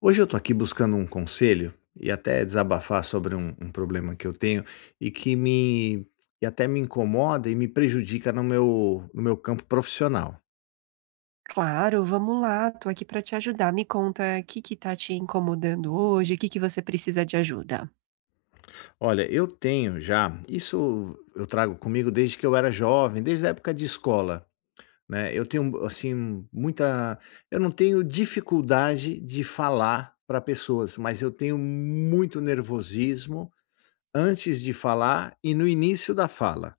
Hoje eu estou aqui buscando um conselho e até desabafar sobre um problema que eu tenho e que me e até me incomoda e me prejudica no meu campo profissional. Claro, vamos lá, tô aqui para te ajudar. Me conta o que que tá te incomodando hoje. O que que você precisa de ajuda? Olha, eu tenho já, isso eu trago comigo desde que eu era jovem, desde a época de escola, né? Eu tenho assim muita, eu não tenho dificuldade de falar para pessoas, mas eu tenho muito nervosismo antes de falar e no início da fala.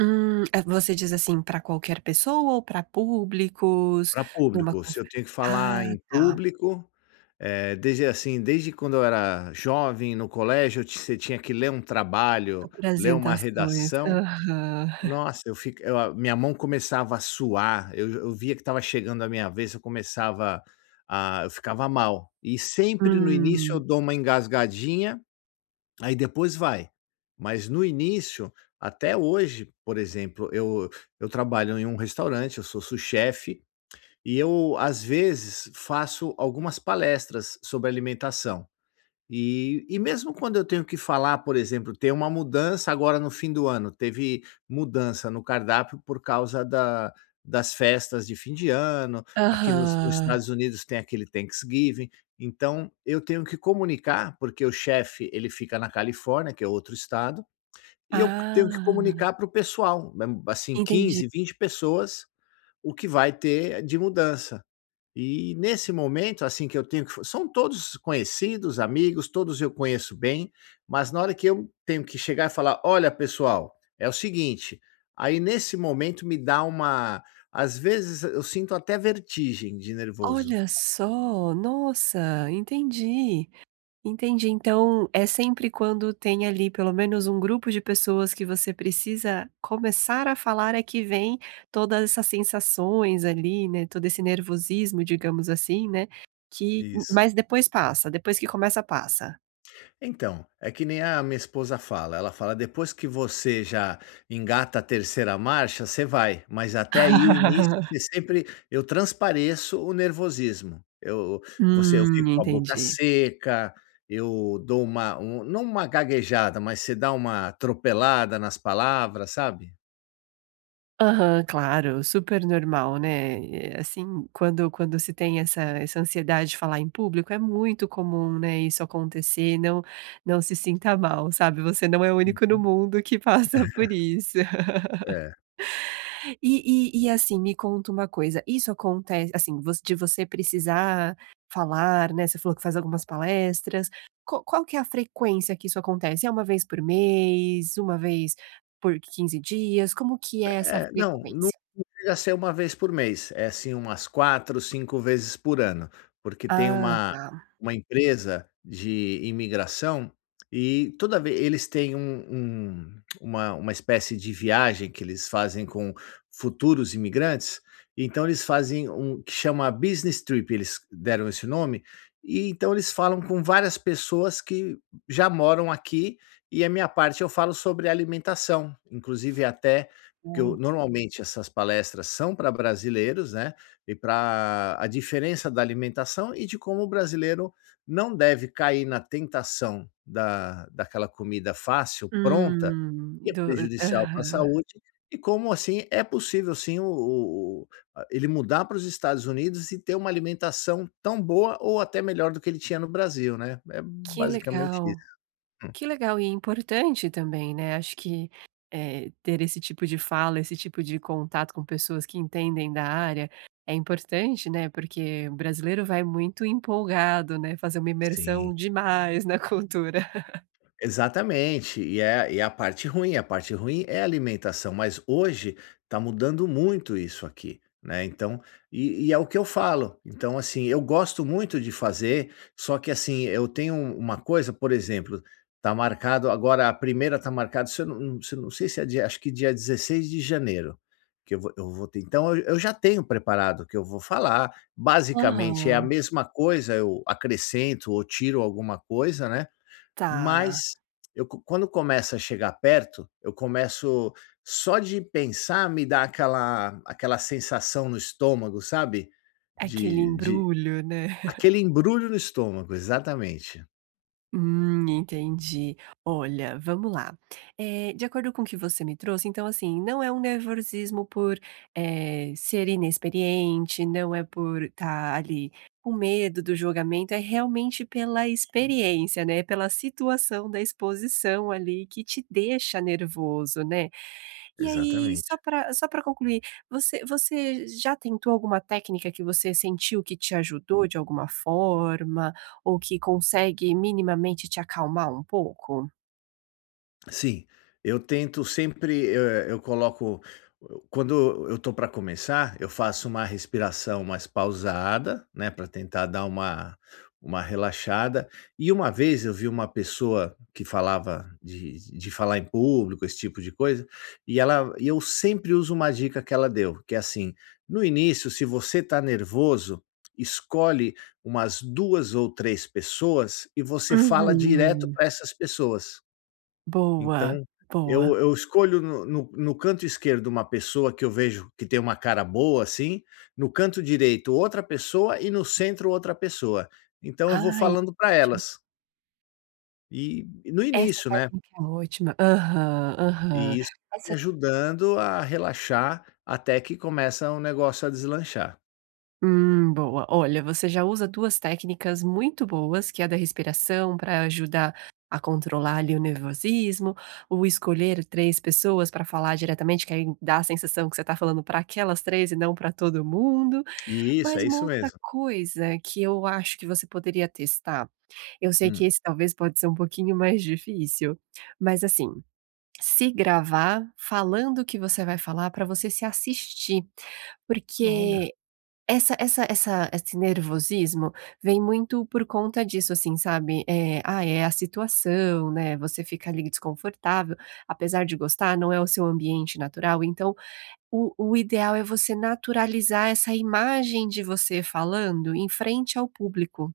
Você diz assim, para qualquer pessoa ou para públicos, Para numa público, se eu confer tenho que falar Ah, em tá. público, desde assim, desde quando eu era jovem, no colégio, eu ti você tinha que ler um trabalho, ler uma Apresentações. redação. Aham. Nossa, eu fico, eu a minha mão começava a suar, eu via que estava chegando a minha vez, eu começava a eu ficava mal. E sempre no início eu Hum. dou uma engasgadinha, aí depois vai. Mas no início, até hoje, por exemplo, eu trabalho em um restaurante, eu sou sous-chefe e eu, às vezes, faço algumas palestras sobre alimentação. E mesmo quando eu tenho que falar, por exemplo, tem uma mudança agora no fim do ano, teve mudança no cardápio por causa das festas de fim de ano. Aqui nos Aham. Estados Unidos tem aquele Thanksgiving, então eu tenho que comunicar, porque o chefe ele fica na Califórnia, que é outro estado, e eu tenho que Ah, comunicar para o pessoal, né, assim, entendi. 15, 20 pessoas, o que vai ter de mudança. E nesse momento, assim, que eu tenho que são todos conhecidos, amigos, todos eu conheço bem, mas na hora que eu tenho que chegar e falar: "Olha, pessoal, é o seguinte", aí nesse momento me dá uma, às vezes eu sinto até vertigem de nervoso. Olha só, nossa, entendi. Entendi. Então, é sempre quando tem ali pelo menos um grupo de pessoas que você precisa começar a falar é que vem todas essas sensações ali, né, todo esse nervosismo, digamos assim, né, que Isso. mas depois passa, depois que começa, passa. Então, é que nem a minha esposa fala, ela fala: "Depois que você já engata a terceira marcha, você vai", mas até aí o início você sempre eu transpareço o nervosismo. Eu fico com a boca Entendi. seca, eu dou uma um não uma gaguejada, mas você dá uma atropelada nas palavras, sabe? Aham, claro, super normal, né, assim, quando se tem essa ansiedade de falar em público, é muito comum, né, isso acontecer. Não não se sinta mal, sabe, você não é o único no Uhum. mundo que passa por isso. É. Assim, me conta uma coisa, isso acontece assim, você precisar falar, né. Você falou que faz algumas palestras. Qual que é a frequência que isso acontece? É uma vez por mês, uma vez por 15 dias, como que é essa É, não, não frequência? chega a ser uma vez por mês, é assim umas 4, 5 vezes por ano, porque tem Ah, tá. uma empresa de imigração e toda vez eles têm uma espécie de viagem que eles fazem com futuros imigrantes, então eles fazem um que chama business trip, eles deram esse nome, e então eles falam com várias pessoas que já moram aqui, e a minha parte eu falo sobre alimentação, inclusive até porque o Ó. normalmente essas palestras são para brasileiros, né, e para a diferença da alimentação e de como o brasileiro não deve cair na tentação da daquela comida fácil, pronta, Hum. que é prejudicial para a Aham. saúde, e como, assim, é possível sim o a ele mudar para os Estados Unidos e ter uma alimentação tão boa ou até melhor do que ele tinha no Brasil, né. É Que basicamente legal, isso. que legal, e é importante também, né, acho que, ter esse tipo de fala, esse tipo de contato com pessoas que entendem da área é importante, né, porque o brasileiro vai muito empolgado, né, fazer uma Sim. imersão demais na cultura. Exatamente, e é a parte ruim é a alimentação, mas hoje está mudando muito isso aqui, né, então é o que eu falo. Então, assim, eu gosto muito de fazer, só que, assim, eu tenho uma coisa, por exemplo, tá marcado agora a primeira, tá marcado, se eu não sei se é dia, acho que dia 16 de janeiro, que eu vou ter. Então eu já tenho preparado o que eu vou falar, basicamente é a Aham, mesma coisa, eu acrescento ou tiro alguma coisa, né, tá. mas eu co quando começa a chegar perto, eu começo, só de pensar me dá aquela sensação no estômago, sabe? Aquele De embrulho, né. Aquele embrulho no estômago, exatamente, Entendi. Olha, vamos lá. De acordo com o que você me trouxe, então, assim, não é um nervosismo por ser inexperiente, não é por estar ali com medo do julgamento. É realmente pela experiência, né, pela situação da exposição ali que te deixa nervoso, né? E aí, exatamente. Só para concluir, você já tentou alguma técnica que você sentiu que te ajudou de alguma forma, ou que consegue minimamente te acalmar um pouco? Sim, eu tento sempre, eu coloco quando eu estou para começar, eu faço uma respiração mais pausada, né, para tentar dar uma relaxada. E uma vez eu vi uma pessoa que falava de falar em público, esse tipo de coisa, e ela e eu sempre uso uma dica que ela deu, que é assim: no início, se você está nervoso, escolhe umas 2 ou 3 pessoas e você fala direto Uhum. para essas pessoas. Boa, Então, boa. Eu escolho no canto esquerdo uma pessoa que eu vejo que tem uma cara boa, assim, no canto direito outra pessoa e no centro outra pessoa. Então eu vou Ai, falando para ótimo. elas, e no Essa início, né, técnica é ótima. Aham, aham. e isso me Essa ajudando a relaxar até que começa o negócio a deslanchar. Boa. Olha, você já usa 2 técnicas muito boas, que é a da respiração para ajudar a controlar ali o nervosismo, o escolher 3 pessoas para falar diretamente, que aí dá a sensação que você está falando para aquelas 3 e não para todo mundo. Isso, Mas é uma isso outra mesmo. coisa que eu acho que você poderia testar, eu sei que Hum. esse talvez pode ser um pouquinho mais difícil, mas assim, se gravar falando o que você vai falar para você se assistir. Olha. Porque essa essa essa esse nervosismo vem muito por conta disso, assim, sabe, ah, é a situação, né, você fica ali desconfortável, apesar de gostar, não é o seu ambiente natural. Então o ideal é você naturalizar essa imagem de você falando em frente ao público.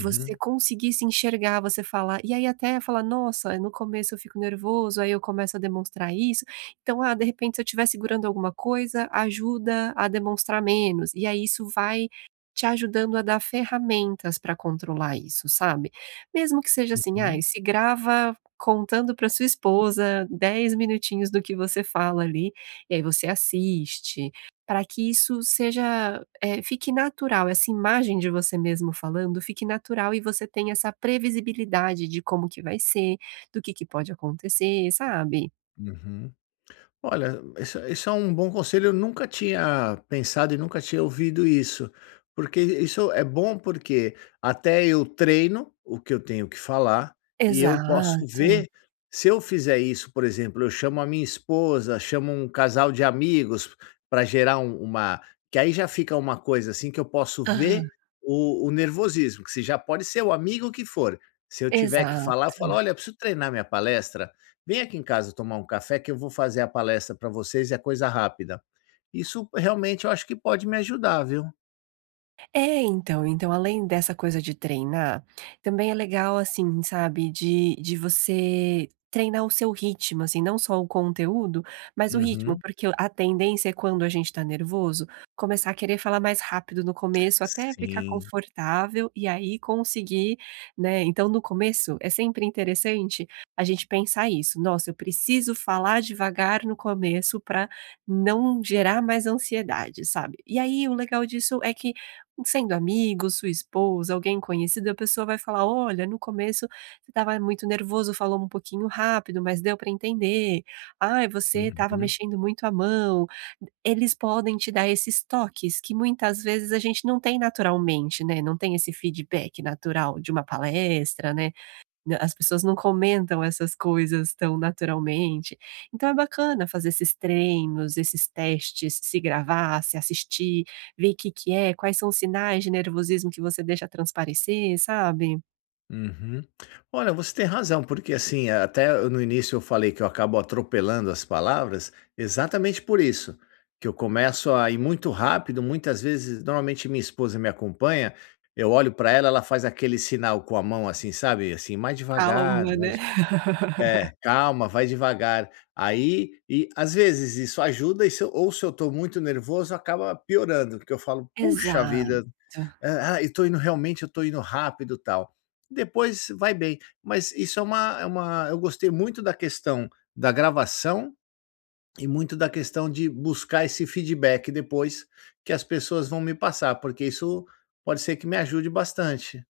Você conseguir se enxergar, você falar e aí até falar: "Nossa, no começo eu fico nervoso, aí eu começo a demonstrar isso, então, ah, de repente se eu estiver segurando alguma coisa, ajuda a demonstrar menos", e aí isso vai te ajudando a dar ferramentas para controlar isso, sabe. Mesmo que seja assim, ah, uhum, se grava contando para sua esposa 10 minutinhos do que você fala ali, e aí você assiste, para que isso seja fique natural, essa imagem de você mesmo falando fique natural e você tenha essa previsibilidade de como que vai ser, do que pode acontecer, sabe? uhum. Olha, isso é um bom conselho. Eu nunca tinha pensado e nunca tinha ouvido isso. Porque isso é bom porque até eu treino o que eu tenho que falar e eu posso Exato. ver, se eu fizer isso, por exemplo, eu chamo a minha esposa, chamo um casal de amigos para gerar uma. Que aí já fica uma coisa assim que eu posso Aham, ver o nervosismo, que se já pode ser o amigo que for. Se eu tiver que falar, eu falo: exato. olha, eu preciso treinar minha palestra. Vem aqui em casa tomar um café que eu vou fazer a palestra para vocês e é coisa rápida. Isso realmente eu acho que pode me ajudar, viu. É, então além dessa coisa de treinar, também é legal, assim, sabe, de você treinar o seu ritmo, assim, não só o conteúdo, mas o ritmo, Uhum. porque a tendência é quando a gente tá nervoso, começar a querer falar mais rápido no começo, até ficar Sim. confortável e aí conseguir, né. Então no começo é sempre interessante a gente pensar isso: "Nossa, eu preciso falar devagar no começo para não gerar mais ansiedade", sabe. E aí o legal disso é que sendo amigos, sua esposa, alguém conhecido, a pessoa vai falar: "Olha, no começo você estava muito nervoso, falou um pouquinho rápido, mas deu para entender. Ai, você estava Uhum, mexendo muito a mão". Eles podem te dar esses toques que muitas vezes a gente não tem naturalmente, né, não tem esse feedback natural de uma palestra, né, né, as pessoas não comentam essas coisas tão naturalmente. Então é bacana fazer esses treinos, esses testes, se gravar, se assistir, ver o que que é, quais são os sinais de nervosismo que você deixa transparecer, sabe. uhum. Olha, você tem razão, porque assim, até no início eu falei que eu acabo atropelando as palavras, exatamente por isso, que eu começo a ir muito rápido, muitas vezes normalmente minha esposa me acompanha, eu olho para ela, ela faz aquele sinal com a mão assim, sabe, assim: "Mais devagar, Calma, né. mais". É, calma, vai devagar. Aí e às vezes isso ajuda, e se eu estou muito nervoso acaba piorando, porque eu falo: "Puxa vida, Exato. ah, eu estou indo realmente eu estou indo rápido e tal". Depois vai bem, mas é uma, eu gostei muito da questão da gravação e muito da questão de buscar esse feedback depois que as pessoas vão me passar, porque isso pode ser que me ajude bastante.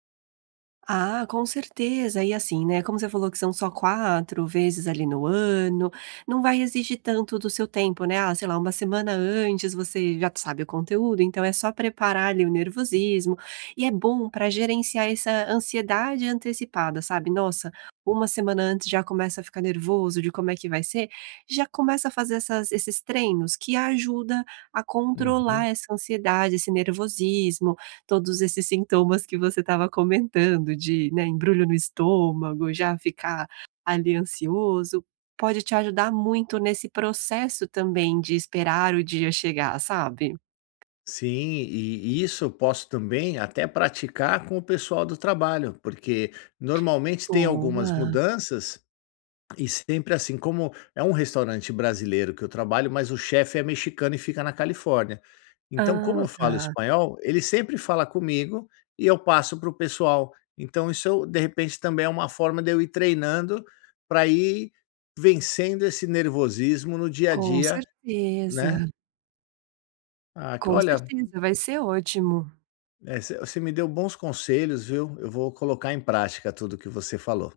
Ah, com certeza. E assim, né, como você falou que são só 4 vezes ali no ano, não vai exigir tanto do seu tempo, né. Ah, sei lá, uma semana antes você já sabe o conteúdo, então é só preparar ali o nervosismo. E é bom para gerenciar essa ansiedade antecipada, sabe. Nossa, uma semana antes já começa a ficar nervoso de como é que vai ser, já começa a fazer essas esses treinos que ajuda a Uhum. controlar essa ansiedade, esse nervosismo, todos esses sintomas que você estava comentando de, né, embrulho no estômago, já ficar ali ansioso, pode te ajudar muito nesse processo também de esperar o dia chegar, sabe. Sim, e isso eu posso também até praticar com o pessoal do trabalho, porque normalmente tem algumas Boa. mudanças e sempre assim, como é um restaurante brasileiro que eu trabalho, mas o chefe é mexicano e fica na Califórnia. Então, Ah, como eu falo tá. espanhol, ele sempre fala comigo e eu passo para o pessoal. Então, isso eu, de repente, também é uma forma de eu ir treinando para ir vencendo esse nervosismo no dia a Com dia, né? certeza, Ah, que com olha, certeza, vai ser ótimo. é, você me deu bons conselhos, viu? Eu vou colocar em prática tudo que você falou.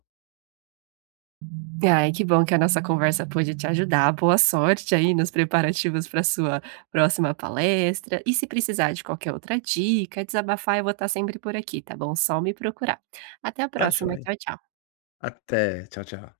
Ai, que bom que a nossa conversa pôde te ajudar. Boa sorte aí nos preparativos para sua próxima palestra. E se precisar de qualquer outra dica, desabafar, eu vou estar sempre por aqui, tá bom? Só me procurar. Até a Tá próxima. joia. Tchau, tchau. Até. Tchau, tchau.